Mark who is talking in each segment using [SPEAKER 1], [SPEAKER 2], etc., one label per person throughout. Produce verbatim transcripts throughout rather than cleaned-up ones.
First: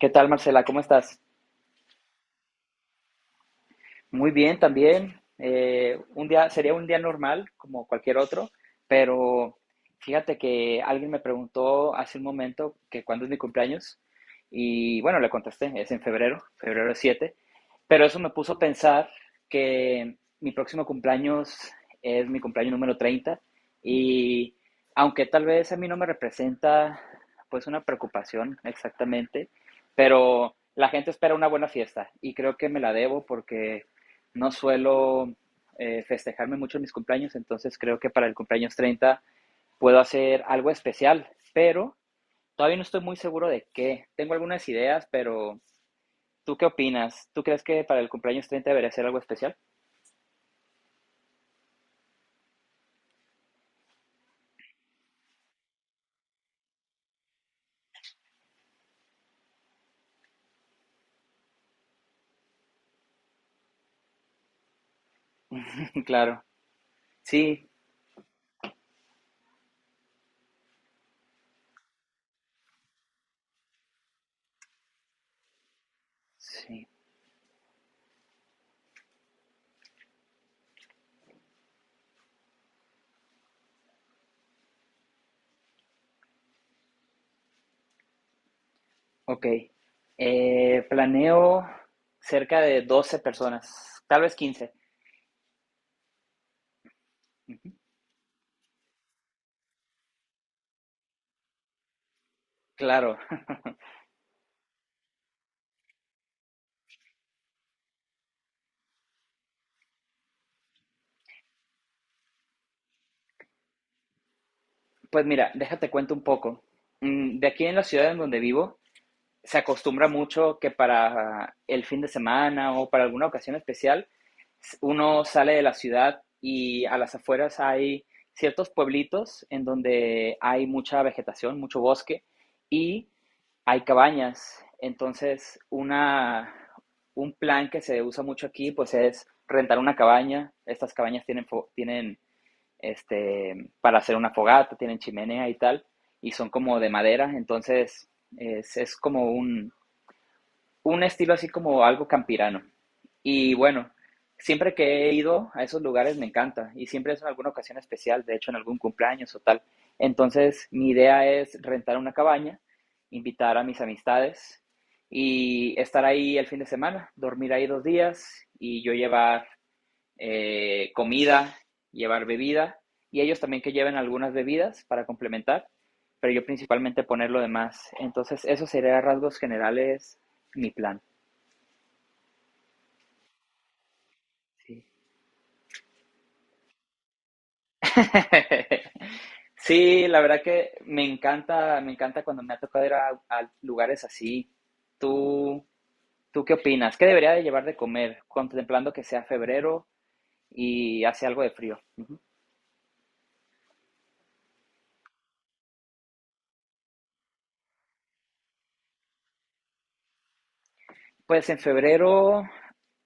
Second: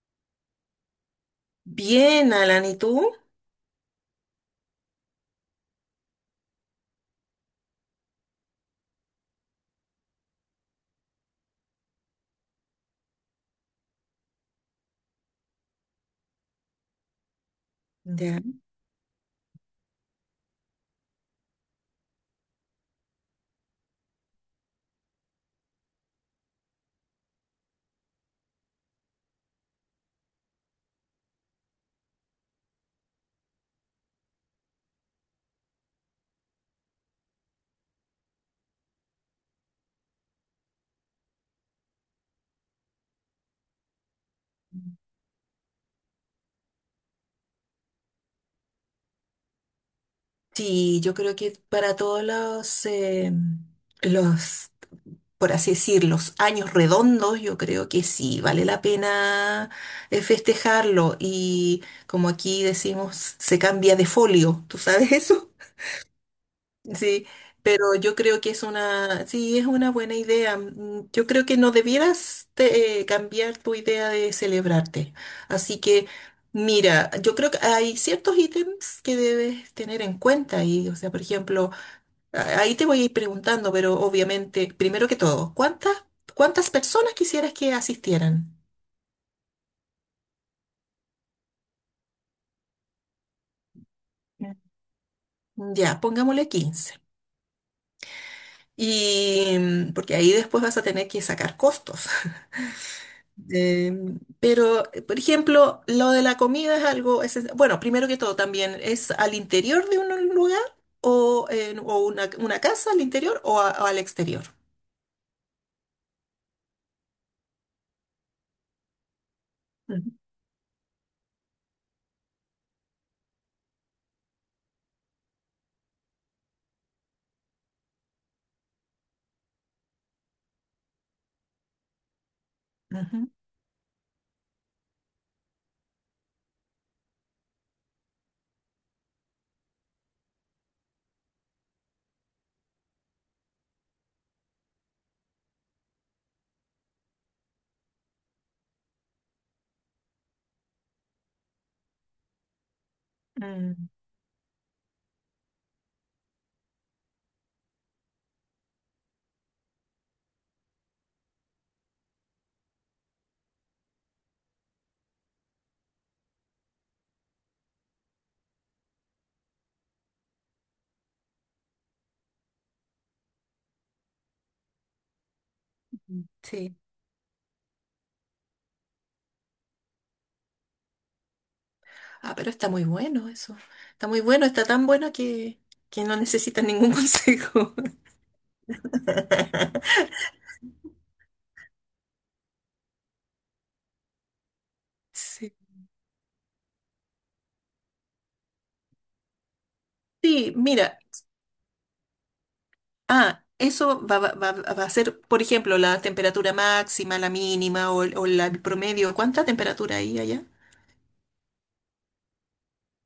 [SPEAKER 1] ¿Qué tal, Marcela? ¿Cómo estás?
[SPEAKER 2] Bien, Alan, ¿y tú?
[SPEAKER 1] Muy bien también. Eh, un día, sería un día normal, como cualquier otro, pero fíjate que alguien me preguntó hace un momento que cuándo es mi cumpleaños y bueno, le contesté, es en febrero, febrero siete, pero eso me
[SPEAKER 2] Ya.
[SPEAKER 1] puso a pensar que mi próximo cumpleaños es mi cumpleaños número treinta, y aunque tal vez a mí no me representa pues una preocupación exactamente, pero la gente espera una buena fiesta y creo que me la debo porque no suelo eh, festejarme mucho en mis cumpleaños. Entonces creo que para el cumpleaños treinta puedo hacer algo especial, pero todavía no estoy muy seguro de qué. Tengo algunas ideas, pero ¿tú qué opinas? ¿Tú crees que para el cumpleaños treinta debería ser algo especial?
[SPEAKER 2] Sí, yo creo que para todos los, eh, los, por así decir, los años redondos, yo creo que sí, vale la pena eh, festejarlo. Y como aquí decimos, se cambia de folio, ¿tú sabes eso?
[SPEAKER 1] Claro,
[SPEAKER 2] Sí,
[SPEAKER 1] sí,
[SPEAKER 2] pero yo creo que es una, sí, es una buena idea. Mm, Yo creo que no debieras te- eh, cambiar tu idea de celebrarte. Así que,
[SPEAKER 1] sí,
[SPEAKER 2] mira, yo creo que hay ciertos ítems que debes tener en cuenta y, o sea, por ejemplo, a- ahí te voy a ir preguntando, pero obviamente, primero que todo, ¿cuántas, ¿cuántas personas quisieras que asistieran?
[SPEAKER 1] ok. Eh, planeo cerca de doce personas, tal vez quince.
[SPEAKER 2] Ya, pongámosle quince. Y mm, porque ahí después vas a tener que sacar costos.
[SPEAKER 1] Claro.
[SPEAKER 2] Em, pero, eh, por ejemplo, lo de la comida es algo esencial. Bueno, primero que todo, también es al interior de un lugar o, en- o una, una casa al interior o, a- o al exterior.
[SPEAKER 1] Pues mira, déjate cuento un poco. Mm, De aquí en la ciudad en donde vivo, se acostumbra
[SPEAKER 2] Ujú,
[SPEAKER 1] mucho que para el fin de semana o para alguna ocasión especial, uno sale de la ciudad y a las afueras hay ciertos pueblitos en donde hay mucha vegetación, mucho bosque y hay cabañas. Entonces, una, un plan que se usa mucho aquí pues es rentar una cabaña. Estas cabañas tienen, tienen este, para hacer una fogata, tienen chimenea y tal, y son como de madera. Entonces es, es como un, un estilo así como algo campirano.
[SPEAKER 2] ujú,
[SPEAKER 1] Y
[SPEAKER 2] mm,
[SPEAKER 1] bueno, siempre que he ido a esos lugares me encanta y siempre es en alguna ocasión especial, de hecho en algún cumpleaños o tal. Entonces mi idea es rentar una cabaña, invitar a mis amistades y estar ahí el fin de semana, dormir ahí dos días y yo llevar eh, comida, llevar bebida, y ellos también que lleven algunas bebidas para complementar, pero yo
[SPEAKER 2] sí.
[SPEAKER 1] principalmente poner lo demás. Entonces, eso sería a rasgos generales mi plan.
[SPEAKER 2] Ah, pero está muy bueno eso. Está muy bueno, está
[SPEAKER 1] Sí.
[SPEAKER 2] tan bueno que, que no necesitas ningún consejo.
[SPEAKER 1] Sí, la verdad que me encanta, me encanta cuando me ha tocado ir a, a lugares así.
[SPEAKER 2] Sí.
[SPEAKER 1] ¿Tú, ¿Tú qué opinas? ¿Qué debería de llevar de comer contemplando que sea febrero
[SPEAKER 2] Sí, mira,
[SPEAKER 1] y hace algo de frío? Uh -huh.
[SPEAKER 2] ah, eso va, va- va- va a ser, por ejemplo, la temperatura máxima, la mínima o, el- o la- el promedio. ¿Cuánta temperatura hay allá?
[SPEAKER 1] Pues en febrero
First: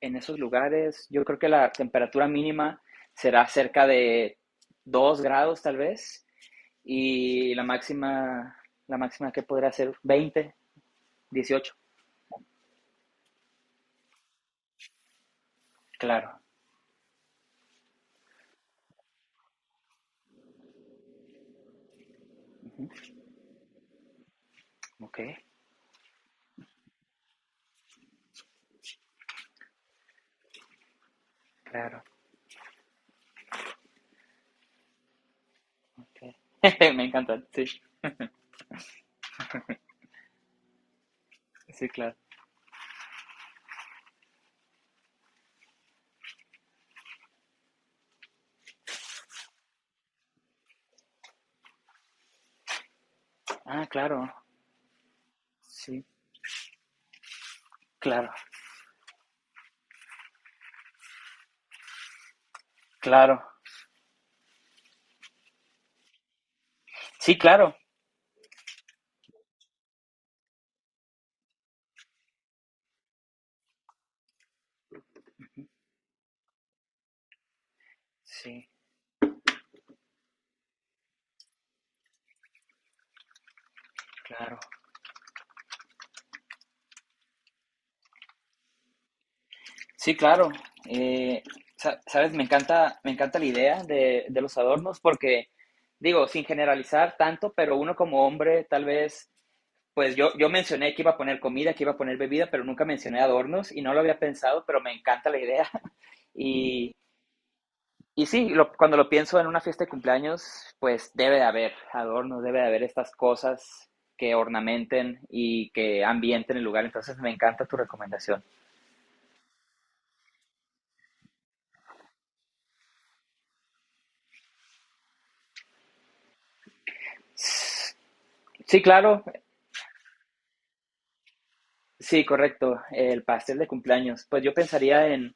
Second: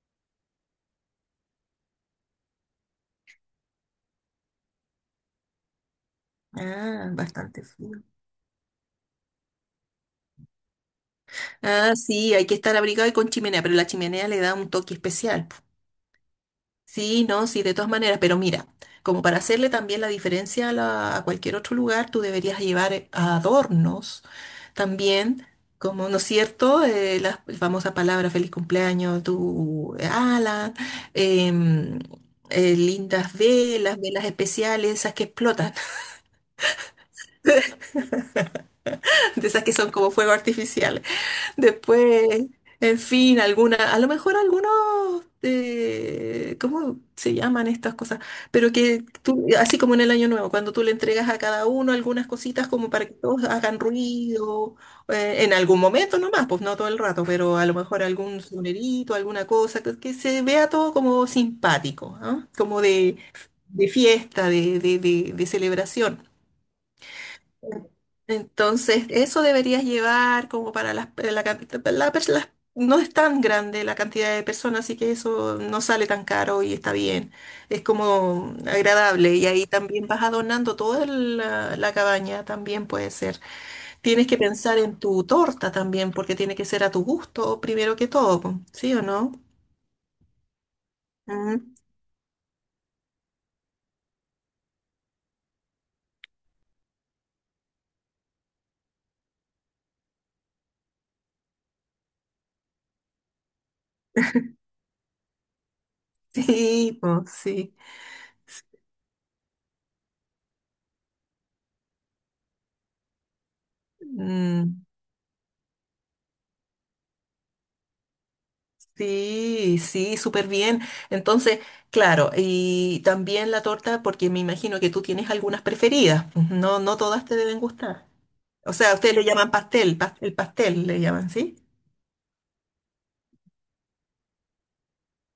[SPEAKER 1] en esos lugares, yo creo que la temperatura mínima será cerca de dos grados tal vez,
[SPEAKER 2] Ah,
[SPEAKER 1] y la
[SPEAKER 2] bastante frío.
[SPEAKER 1] máxima, la máxima que podrá ser veinte, dieciocho.
[SPEAKER 2] Ah, sí, hay que estar abrigado y con chimenea, pero la chimenea le da un toque especial. Po.
[SPEAKER 1] Claro,
[SPEAKER 2] Sí, no, sí, de todas maneras, pero mira, como para hacerle también la diferencia a, la- a cualquier otro lugar, tú deberías llevar eh, adornos
[SPEAKER 1] ok,
[SPEAKER 2] también, como, ¿no es cierto? Eh, la famosa palabra feliz cumpleaños, tu ala, em,
[SPEAKER 1] claro,
[SPEAKER 2] eh, lindas velas, velas especiales, esas que explotan,
[SPEAKER 1] ok. Me encanta, sí,
[SPEAKER 2] de esas que son como fuego artificial.
[SPEAKER 1] sí, claro.
[SPEAKER 2] Después, en fin, alguna, a lo mejor algunos, eh, ¿cómo se llaman estas cosas? Pero que tú, así como en el Año Nuevo, cuando tú le entregas a cada uno algunas cositas como para que todos hagan
[SPEAKER 1] Ah, claro,
[SPEAKER 2] ruido, eh, en algún
[SPEAKER 1] sí,
[SPEAKER 2] momento nomás, pues no todo el rato, pero a lo mejor
[SPEAKER 1] claro,
[SPEAKER 2] algún sonerito, alguna cosa, que, que se vea todo como simpático, ¿ah? Como de,
[SPEAKER 1] claro.
[SPEAKER 2] de fiesta, de, de de- de celebración.
[SPEAKER 1] Sí, claro,
[SPEAKER 2] Entonces, eso deberías llevar como para las, pe- la, can- la pers- las- no es tan grande la cantidad de personas, así que eso no sale tan caro y está bien. Es como
[SPEAKER 1] sí,
[SPEAKER 2] agradable y ahí también vas adornando toda la, la cabaña, también puede ser. Tienes que
[SPEAKER 1] claro.
[SPEAKER 2] pensar en tu torta también, porque tiene que ser a tu gusto primero que todo, po, ¿sí o no?
[SPEAKER 1] Sí, claro. Eh,
[SPEAKER 2] Mm.
[SPEAKER 1] sa- sabes, me encanta, me encanta la idea de, de los adornos porque, digo, sin generalizar tanto, pero uno como hombre, tal vez, pues yo, yo mencioné que iba a poner comida, que iba a poner bebida, pero nunca mencioné adornos y no lo había pensado, pero me encanta la idea. Y,
[SPEAKER 2] Sí, pues sí.
[SPEAKER 1] y sí, lo- cuando lo pienso en una fiesta de cumpleaños, pues debe de haber adornos, debe de haber estas cosas que
[SPEAKER 2] Mm.
[SPEAKER 1] ornamenten y que ambienten el lugar. Entonces, me encanta tu recomendación.
[SPEAKER 2] Sí, sí, súper bien. Entonces, claro, y también la torta, porque me imagino que tú tienes algunas preferidas. Pues, no, no todas te deben gustar. O
[SPEAKER 1] Sí,
[SPEAKER 2] sea, ustedes
[SPEAKER 1] claro.
[SPEAKER 2] le llaman pastel, pas- el pastel le llaman, ¿sí?
[SPEAKER 1] Sí, correcto, el pastel de cumpleaños. Pues yo pensaría en,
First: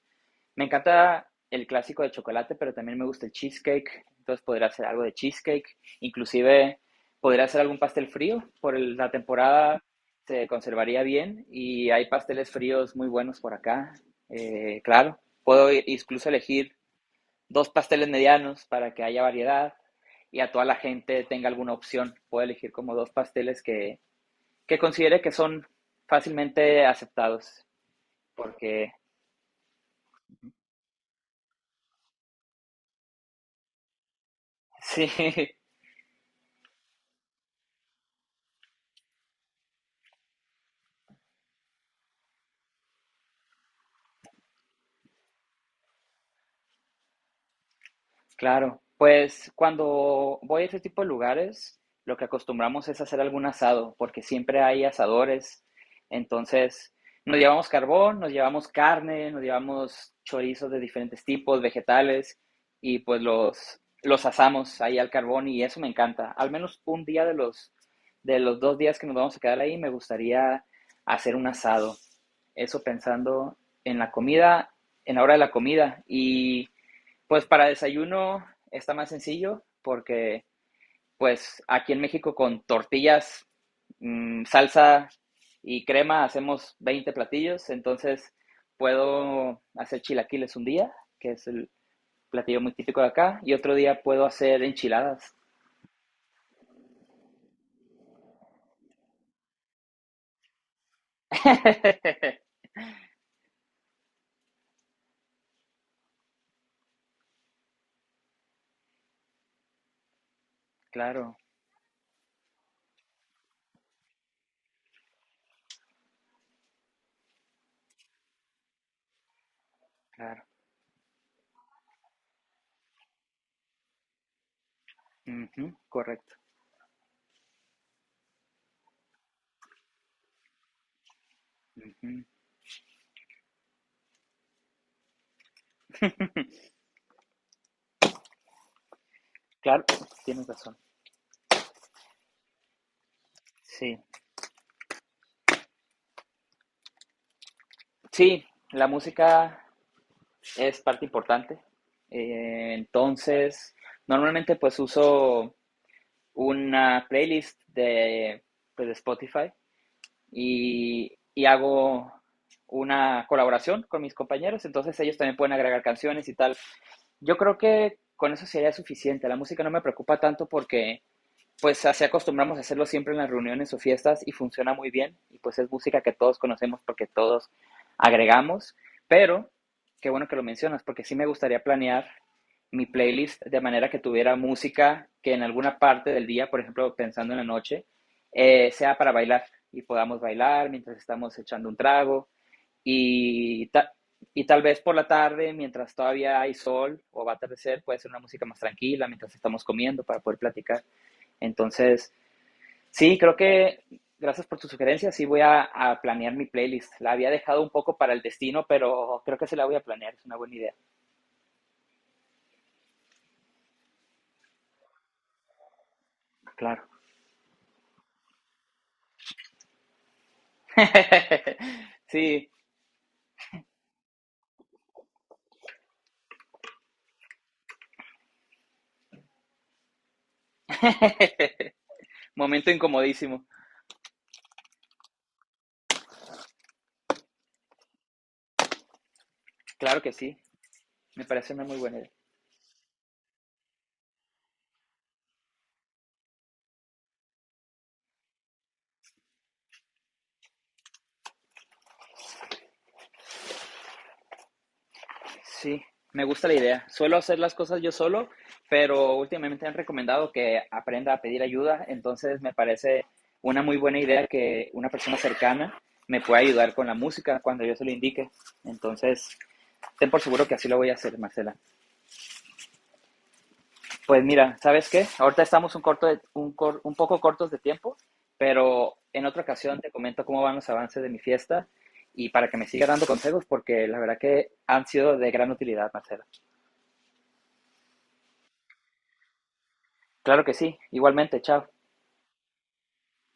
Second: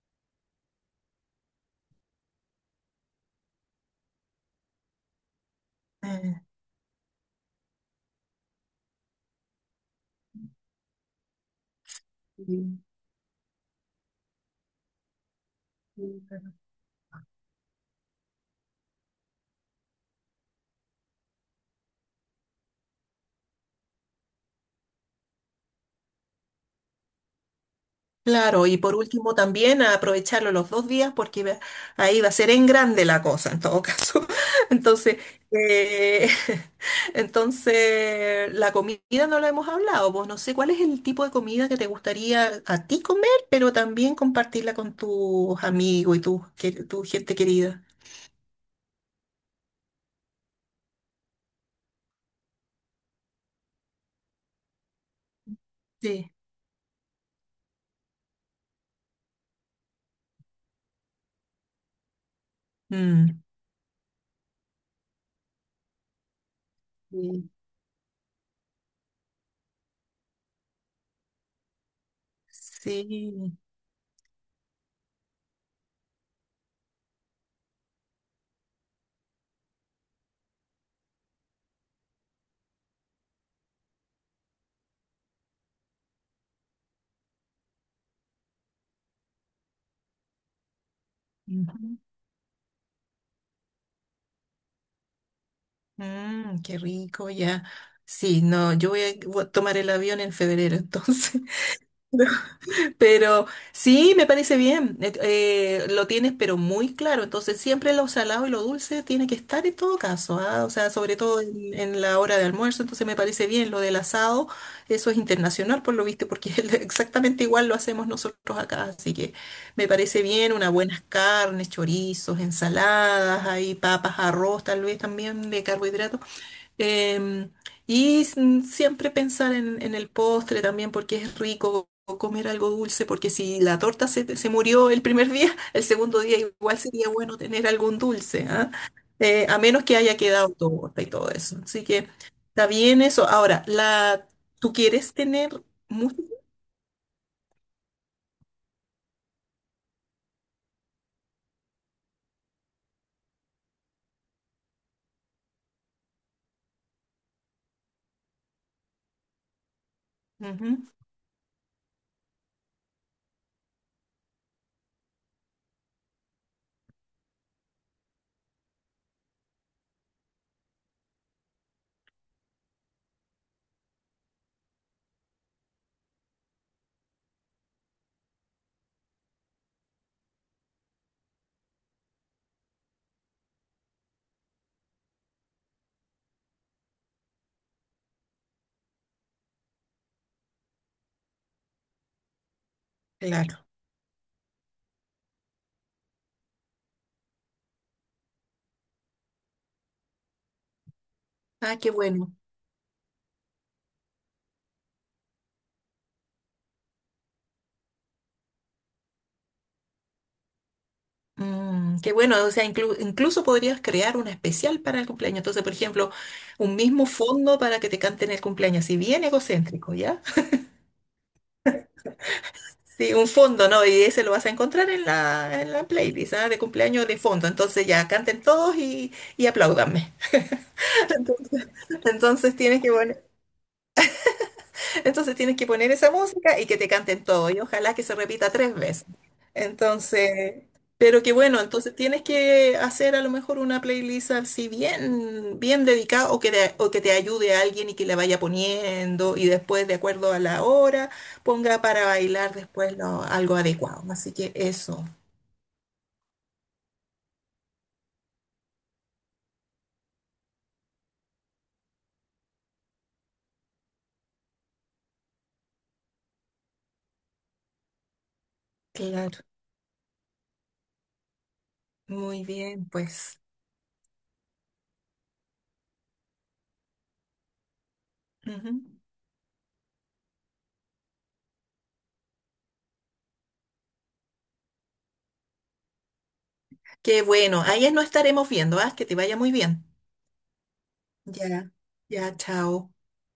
[SPEAKER 1] me encanta el clásico de chocolate, pero también me gusta el cheesecake, entonces podría hacer algo de cheesecake,
[SPEAKER 2] Eh,
[SPEAKER 1] inclusive podría hacer algún pastel frío, por el- la temporada se conservaría bien, y hay pasteles
[SPEAKER 2] sí.
[SPEAKER 1] fríos muy buenos por acá. Eh, claro, puedo i- incluso
[SPEAKER 2] Sí.
[SPEAKER 1] elegir dos pasteles medianos para que haya variedad y a toda la gente tenga alguna opción. Puedo elegir como dos pasteles que, que considere que son fácilmente aceptados
[SPEAKER 2] Claro, y
[SPEAKER 1] porque
[SPEAKER 2] por último también a aprovecharlo los dos días porque va- ahí va a ser en grande la cosa en todo caso. Entonces,
[SPEAKER 1] sí.
[SPEAKER 2] eh, entonces la comida no la hemos hablado, pues no sé cuál es el tipo de comida que te gustaría a ti comer, pero también compartirla con tus amigos y tu, que- tu gente querida.
[SPEAKER 1] Claro, pues cuando voy a este tipo de lugares, lo que acostumbramos es hacer algún asado, porque siempre hay asadores.
[SPEAKER 2] Sí.
[SPEAKER 1] Entonces, nos llevamos carbón, nos llevamos carne, nos llevamos chorizos de diferentes tipos, vegetales, y pues
[SPEAKER 2] Mm.
[SPEAKER 1] los, los asamos ahí al carbón y eso me encanta. Al menos un día de
[SPEAKER 2] Sí.
[SPEAKER 1] los, de los dos días que nos vamos a quedar ahí, me gustaría hacer un asado. Eso pensando
[SPEAKER 2] Sí.
[SPEAKER 1] en la comida, en la hora de la comida. Y pues para desayuno está más sencillo porque pues aquí en México con tortillas, mmm, salsa y crema hacemos veinte platillos, entonces puedo hacer chilaquiles un día, que es el
[SPEAKER 2] Ujú.
[SPEAKER 1] platillo muy típico de acá, y otro día puedo hacer enchiladas.
[SPEAKER 2] Mm, qué rico, ya. Sí, no, yo voy a voy a tomar el avión en febrero, entonces. Pero sí, me parece bien. Et- eh, lo tienes, pero muy claro. Entonces, siempre lo salado y lo dulce tiene que estar en todo caso, ¿ah? O sea, sobre
[SPEAKER 1] Claro,
[SPEAKER 2] todo en, en la hora de almuerzo. Entonces, me parece bien lo del asado. Eso es internacional, por lo visto, porque es exactamente igual lo hacemos nosotros acá. Así que me parece
[SPEAKER 1] claro.
[SPEAKER 2] bien unas buenas carnes, chorizos, ensaladas, ahí papas, arroz, tal vez también de
[SPEAKER 1] Ujú,
[SPEAKER 2] carbohidratos.
[SPEAKER 1] correcto.
[SPEAKER 2] Em, y s- mm, siempre pensar en, en el postre también porque es rico
[SPEAKER 1] Ujú.
[SPEAKER 2] comer algo dulce, porque si la torta se, te- se murió el primer día, el segundo día igual sería bueno tener algún dulce, ¿ah? Eh, a menos
[SPEAKER 1] Claro,
[SPEAKER 2] que haya
[SPEAKER 1] tienes
[SPEAKER 2] quedado
[SPEAKER 1] razón.
[SPEAKER 2] torta y todo eso. Así que está bien eso. Ahora,
[SPEAKER 1] Sí.
[SPEAKER 2] la, ¿tú quieres tener mucho?
[SPEAKER 1] Sí, la música es parte importante. Eh, entonces, normalmente pues uso una playlist de, pues, de Spotify,
[SPEAKER 2] Ujú,
[SPEAKER 1] y, y hago una colaboración con mis compañeros, entonces ellos también pueden agregar canciones y tal. Yo creo que con eso sería suficiente. La música no me preocupa tanto porque pues así acostumbramos a hacerlo siempre en las reuniones o fiestas y funciona muy bien. Y pues es música que todos conocemos porque todos agregamos. Pero qué bueno que lo mencionas porque sí me gustaría planear mi playlist de manera que tuviera música que en alguna parte del día, por ejemplo, pensando en la noche, eh, sea para bailar y podamos bailar mientras estamos echando un trago,
[SPEAKER 2] claro.
[SPEAKER 1] y, ta y tal vez por la tarde, mientras todavía hay sol o va a atardecer, puede ser una música más tranquila mientras estamos comiendo para poder platicar.
[SPEAKER 2] Ah, qué
[SPEAKER 1] Entonces,
[SPEAKER 2] bueno.
[SPEAKER 1] sí, creo que gracias por tu sugerencia. Sí, voy a, a, planear mi playlist. La había dejado un poco para el destino, pero creo que se la voy a planear. Es una buena idea.
[SPEAKER 2] Mm, qué bueno, o sea, inclu- incluso podrías crear una especial para el cumpleaños. Entonces, por ejemplo, un
[SPEAKER 1] Claro.
[SPEAKER 2] mismo fondo para que te canten el cumpleaños, si bien egocéntrico, ¿ya?
[SPEAKER 1] Sí,
[SPEAKER 2] Sí, un fondo, ¿no? Y ese lo vas a encontrar en la, en la playlist, ¿ah? De cumpleaños de fondo. Entonces ya canten todos y, y apláudanme. Entonces, entonces
[SPEAKER 1] momento
[SPEAKER 2] tienes que poner
[SPEAKER 1] incomodísimo.
[SPEAKER 2] entonces tienes que poner esa música y que te canten todo, y ojalá que se repita tres veces.
[SPEAKER 1] Claro que sí.
[SPEAKER 2] Entonces, pero
[SPEAKER 1] Me
[SPEAKER 2] que
[SPEAKER 1] parece
[SPEAKER 2] bueno,
[SPEAKER 1] una muy
[SPEAKER 2] entonces
[SPEAKER 1] buena idea.
[SPEAKER 2] tienes que hacer a lo mejor una playlist así bien, bien dedicada o que, de- o que te ayude a alguien y que la vaya poniendo y después, de acuerdo a la hora, ponga para bailar después lo- algo adecuado. Así que eso,
[SPEAKER 1] Sí, me gusta la idea. Suelo hacer las cosas yo solo, pero últimamente han recomendado que aprenda a pedir ayuda. Entonces, me parece una muy buena idea que una persona cercana me pueda ayudar con la música cuando yo se lo indique. Entonces,
[SPEAKER 2] claro,
[SPEAKER 1] ten por seguro que así lo voy a hacer, Marcela.
[SPEAKER 2] muy bien, pues.
[SPEAKER 1] Pues mira, ¿sabes qué? Ahorita estamos un, corto de- un, cor- un poco cortos de tiempo,
[SPEAKER 2] Ujú.
[SPEAKER 1] pero en otra ocasión te comento cómo van los avances de mi fiesta y para que me siga dando consejos, porque la verdad que han sido de gran utilidad, Marcela.
[SPEAKER 2] Qué bueno, ahí nos estaremos viendo, ¿ah? Que te vaya muy bien.
[SPEAKER 1] Claro que sí, igualmente, chao.
[SPEAKER 2] Ya, ya, chao.